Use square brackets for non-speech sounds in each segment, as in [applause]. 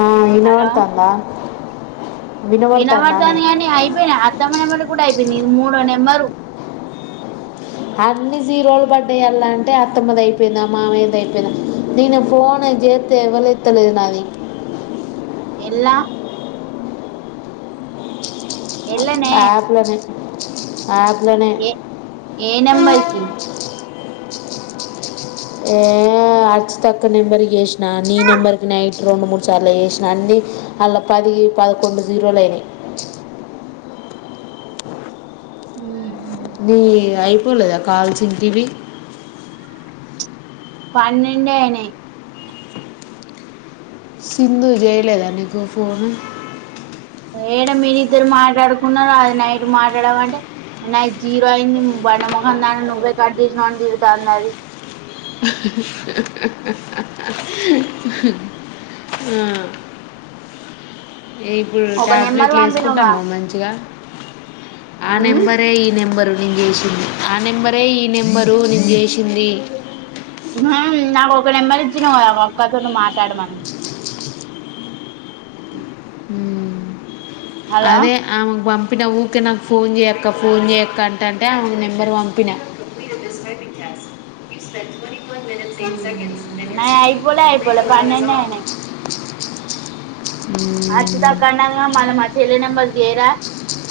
ఆ ఇనావంతందా వినమడతాని గాని అయిపోయినా అత్తమ్మ నెంబర్ కూడా అయిపోయింది ఇది మూడో నెంబరు అన్ని జీరోళ్లు పడ్డయలా అంటే అత్తమద అయిపోయింది మావయ్య ది అయిపోయింద నేను ఫోన్ చేస్తే ఎవలెత్తలేదు నాది ఏళ్ళ అప్ లోనే అ [inaudible] ఏ ఏ నెంబర్కిి ఏ అచి తక్క నెంబర్కి చేసినా నీ నెంబర్కి నైట్ రెండు మూడు సార్లు చేసినా అండి అళ్లా పది పదకొండు జీరోలు అయినాయి ఉ చూడలేదా కాల్సంటివి పన్నెండే అయినాయి సింధు చేయలేదా నీకు ఫోను ఏడ మీరు ఇద్దరు మాట్లాడుకున్నారుార అది నైట్ మాట్లాడమంటే నైట్ జీరో అయింది బండ ముఖం దన్న నువ్వే కట్ చేసినావ్ అని తోడ్తంది అది ఆ ఇప్పుడు ఒక నెంబర్ టాబ్లెట్లు పంపినవుగా ఎసుకుంటానావా మంచిగా ఆ ఉమ్ నెంబరే ఈ నెంబరు నేను చేసింది ఆ నెంబరే ఈ నెంబరు నేను చేసింది నాకు ఒక నెంబర్ ఇచ్చినా ఒక్కతోో మాట్లాడమని హలో అదే అమే పం చెప్పిన ఊరికే నాకు ఫోన్ చేయక్క ఫోన్ చేయక అంటంటే అ నెంబర్ పంపిన స సెక ఉమ్, నాయి అయిపోలే అయిపోలే ఉన్న జవా అజితాకన్నది మల్ మ చెల్లినెంబర్ చేరా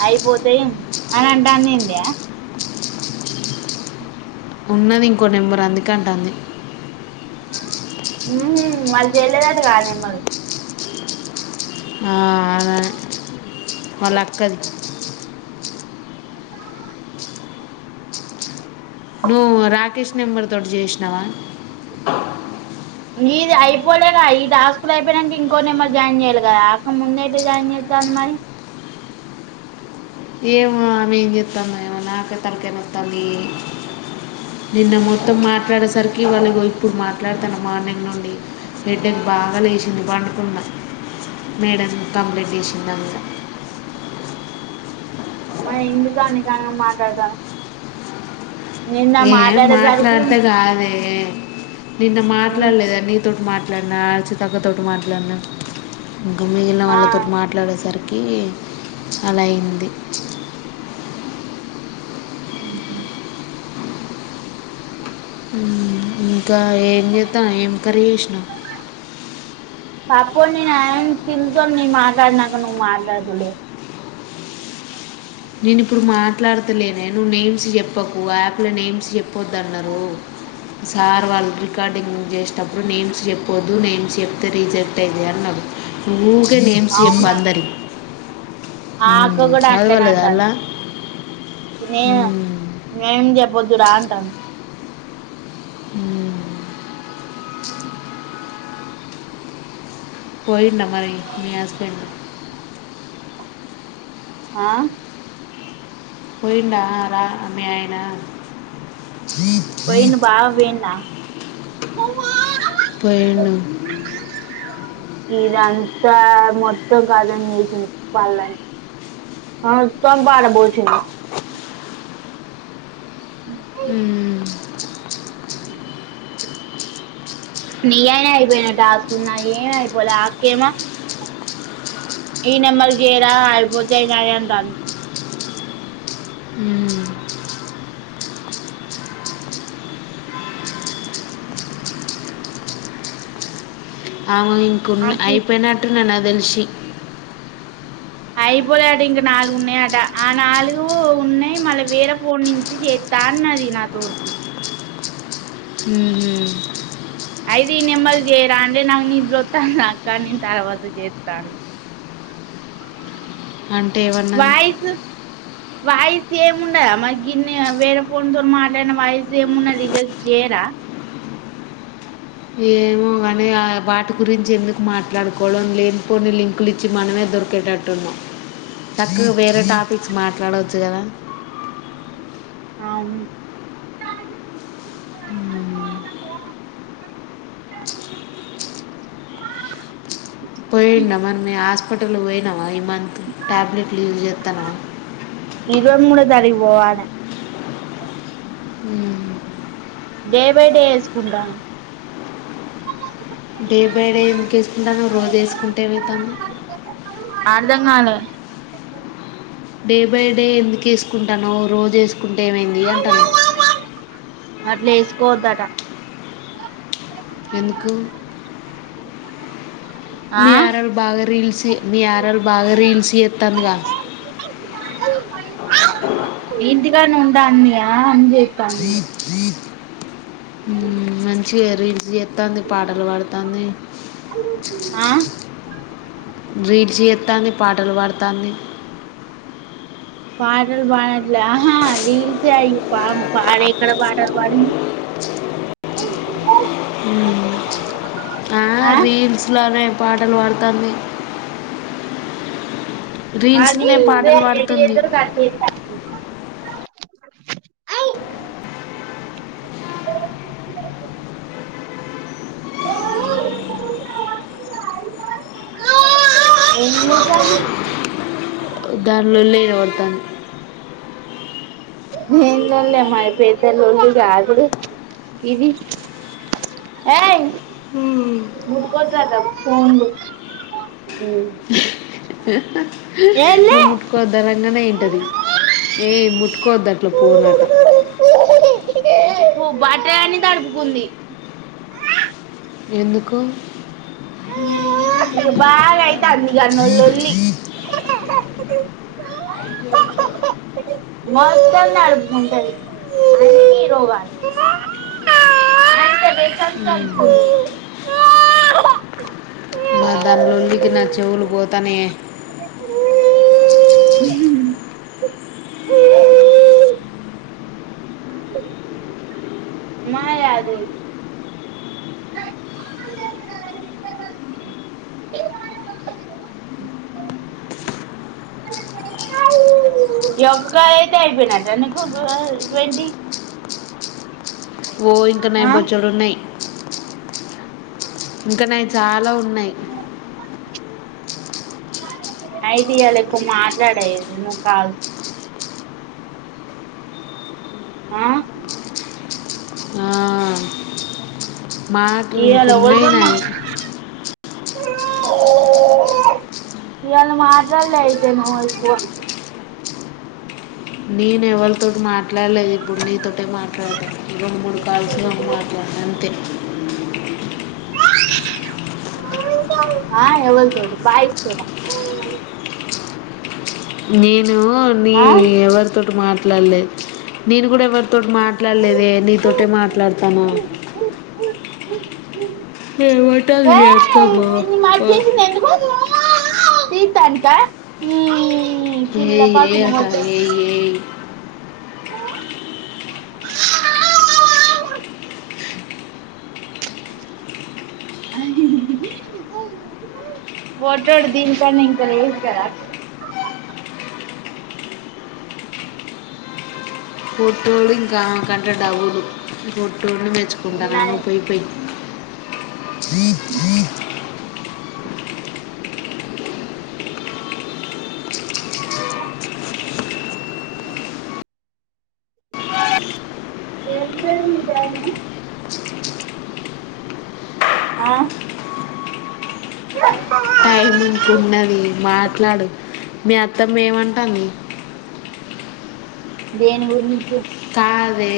అయిపోతాయి అని అంటందింది ఉన్నది ఇంకో నెంబరు అందుకంట అంది ఉ వాళ్ళీ చేయలేదట్టగా ఆ నంబరు ఆ అద వాళ్ళ అక్కది నువ్వు రాకేష్ నెంబర్ తోటి చేసినావా ఇది అయిపోలే క ఈ టాస్కులు అయిపోయియానికి ఇంకో న మరి జాయిన్ చేయాలి కదా అక ముందేతే జాయిన్ చేస్తాంది మరి ఏమో ఆమె ఏం చేస్తాంద ఏమో నాకే తలకై నోస్తంది నిన్న మొత్తం మాట్లాడేసరికి వాళ్ళ ఇప్పుడు మాట్లాడతాను మార్నింగ్ నుండి హెడేక్ బాగా లేచింది పండుకున్న మేడమ్ కంప్లైంట్ చేసింది అమె మ ఎందుకు అని కా మాట్లాడతానా ఏం మాట్లాడితే కాదే నిన్న మాట్లాడలేదా నీతోటి మాట్ అన్నా ఎచ్చు తక్కుతోటి మాట్లాడలన్నా ఇంకా మిగిలిన ఆ వాళ్ళతో మాట్లాడేసరికి అలాయింది. ఉహు ఉమ్ ఇంకా ఏం చేత్తాన్ ఏం కర్రీ చేసినవ్ పాప నేను ఆయన తిన్ తో మాట్లాడి నాక నువ్వు మాట్లాడదులే నేను ఇప్పుడు మాట్లాడతేలేనే. నువ్వు నేమ్స్ చెప్పకు యాప్లో నేమ్స్ చెప్పద్దు అన్నారు. సార్ వాళ్ళు రికార్డింగ్ చేసేటప్పుడు నేమ్స్ చెప్పొద్దు. నేమ్స్ చెప్తే రిజెక్ట్ అయితది అన్నాడు. నువ్వు కే నేమ్స్ అవునా చెప్పద్దు అన్ ఆ అక్క కూడా అట్లనే అలా అంటంది నే ఉమ్, మేం చెప్ వద్దు రా అంటంది ఉమ్ పోయిందా మరి మీ హస్బెండ్ ఆ పోయిండా రా అమ్మె ఆయన పోయిండు బావ పోయిండ పోయిండు ఇదంతా మొత్తం కాదని చేసింది పళని తోమ్ పడబోసింది. ఉ ఉమ్ నీ అయిన అయిపోయినాయి టాస్క్లు నాయ్ ఏం అయిపోలే ఆ అక్క ఏమో ఈ నెంబర్ కి చేయిరా అయపోతేయి నాయ్ అంటాంది ఉమ్, అవు ఇంక ఉ ఐ అది పోనాట్ న తెల్సి అయిపోలే దట ఇంక నాలుగు ఉన్నాయట. ఆ నాలుగు ఉన్నయ్. మళ్ళీ వేరే ఫోన్ నుంచి చేత్తా. అన్నది నా తో ఉహు అయిదు ఈ నెంబర్ కి చేయరా అంటే, నాకు నిద్ర వత్తంది అక్క నేను తర్వాత చేస్తాను. అంటే ఏం అన్నది వాయిసు సేమ్ ఉండదా. మరి గిన్నె వేరే ఫోన్తో మాట్లాడిన వాయిసు ఏమిండ రిజెక్ట్ చేయరా. ఏమో కానీ వాటి గురించి ఎందుకు మాట్లాడుకోవడం. లేనిపోన్ని లింకులు ఇచ్చి మనమే దొరికేటట్టున్నాం. చక్కగా వేరే టాపిక్స్ మాట్లాడవచ్చు కదా. అవును ఉమ్, పోయిందా మరి మీ హాస్ట నువ్ పోయినవా ఈ మంత్ టాబ్లెట్లు యూజ్ చెత్తనవా తారికు పోవాలే ఉమ్ డే బై డే వేసుకుంటా డే బై డే ఎందుకు వేసుకుంటాను రోజు వేసుకుంటే ఏమవుతుంది అర్థం కాలే డే బై డే ఎందుకు ఏసుకుంటానవ్ రోజేసుకుంటే ఏమైంది అంటన్న అట్లేసుకోద్దట ఎందుకు ఆ మి ఆరల్ బాగ రీల్స్ మి ఆరల్ బాగ రీల్స్ జేత్తాందిగా ఇంటికాన్నే ఉంటాందిగ అని జేత్తాంది ఈ మ్మ్ మంచిగా రీల్స్ చేత్తాంది, పాటలు పాడతాంది ఆ రీడ్స్ చేత్తాంది పాటలు బాడతాంది పాటలు పాడట్లే ఆహా రీల్సే అయి పామ్ పాడ ఎక్కడ పాటలు బాడింది ఆ రీల్స్లానేే పాటలు బాడతాంది అది ఇబుడే పాటలు పాడుతుంది ఎగిరెగిరి గంతేత్తాంది ఏం జేసాంది దానిలో పడుతుంది ఏం లొల్లె మాయ్ పెద్ద లొల్లిగాదులే ఇది ఏయ్ ముట్కోదు అట ఫోన్లు నువ్వు ఏంలే ముట్టుకోదనంగనే ఇంటది ఏయ్ ముట్ కొద్దట్ల పోనట బట్టలన్నీ దడుపుకుంది ఎందుకు బాగయితాంది ఇగా నొలొల్లి మొత్తం దడుపు ఉంటది అన్ని రోగాలె [unintelligible] మ్మ్. దడుపుకుంది మా దాని లొల్లికి నా చెవులు బోతానయే మా యాదు ఈ ఒక్కైతే ఐపోయినట్టేనా నీకు ట్వంటీ ఓ ఇంకా నాయి ఆ బొచ్చడున్నయ్ ఇంకా చాలా ఉన్నాయి ఐడియా లేకు మాట్లాడయేది నువ్ కాల్ ఆ మాకు ఇంకున్నయినాయి ఇయాళ మాట్లాడ్లే అయితే [unintelligible] నేనెవళ్తోటి మాట్లాడ్లేదు ఇప్పుడు నీతోటే మాట్లాడతాను రొండు, మూడు కాల్స్లో మాట్లాడత అంతే. ఆ ఎవ్వలు బాయిస్ తోనా నీ నో నీ ఆ ఎవరితోటి మాట్ ట్లాడలేదు నేను కూడా ఎవరితో మాట్లాడలేదే నీతోటే మాట్లాడతాన ఏమంటంది మీ ఏయ్ అత్తమ్మ వ తీత్తనికా ఊ ఏ ఏ అట ఏయ్ ఏయ్ ఫోటోలు దీనికన్నా ఇంకా లేవ కదా అక్క పోటోలు ఇంకా కన్ రెడ్డవూదు టూన్న మెచ్చుకుంటాను నేనా అన పోయిపోయి [inaudible] ఉ ఏంత అయింది జము ఆ టైం ముంకున్నది మాట్లాడు మీ అత్తమ్మ ఏమంటంది. దేని గురించి కాదే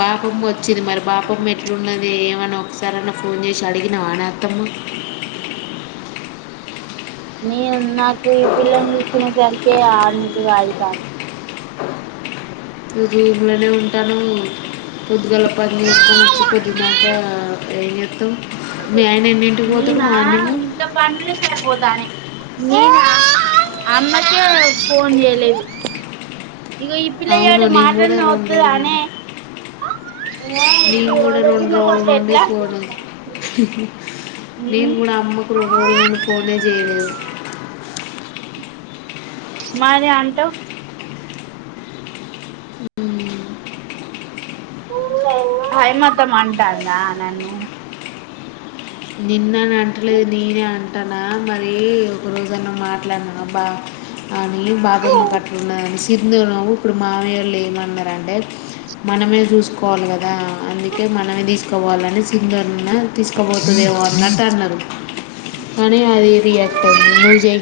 బాపమ్మ వచ్చింది మరి బాపమ్మ ఎట్లున్నది ఏమన్నా ఒకసారన్న ఫోన్ చేసి అడిగినవ అత్తమ్మ నేను నాకు ఈ పిల్లని చూసుకునే సరికె ఆయించు అయితాంది. ఈ దీపమలే ఉన్ ట్టన్ పొద్దిగాల పని చేసుకొని వచ్చి పొద్దుగాకా ఏం చేత్తవ్? నేనా ఇంత పనులే సర్పొతానయ్. నేన అమ్మకి ఫోన్ చేయలే ఇగ ఈ అవును పిల్లఎటు నేను మాటన్న కూడా రెండు వత్తదానే రోజులు నేను కూడా రెండు రోజుల [unintelligible] నుండి ఎట్లా ఫోను నేను కూడా అమ్మకు రెండు రోళ్లు నుండి ఫోనే చేయలేదు. మరి అంటవ్ హైమాతాంమంటాందా నన్ను నిన్న అంటలేదు నీనాన్ ట్టనా మరి ఒక రోజన్న మాట్లాడినా బా అని బాబమ్మ కట్న్నదని సింధూరం ఇప్పుడు మావైయొళ్ళు ఏమన్నారంటే మనమే చూసుకోవాలి కదా అందుకే మనదిస్ కోవాలని సింగర్ ఉన్న తీసుకోబ్ దేమె అన్నట్టు అన్నరు. అనే అది రియాక్ట్ అయింది నుూ జై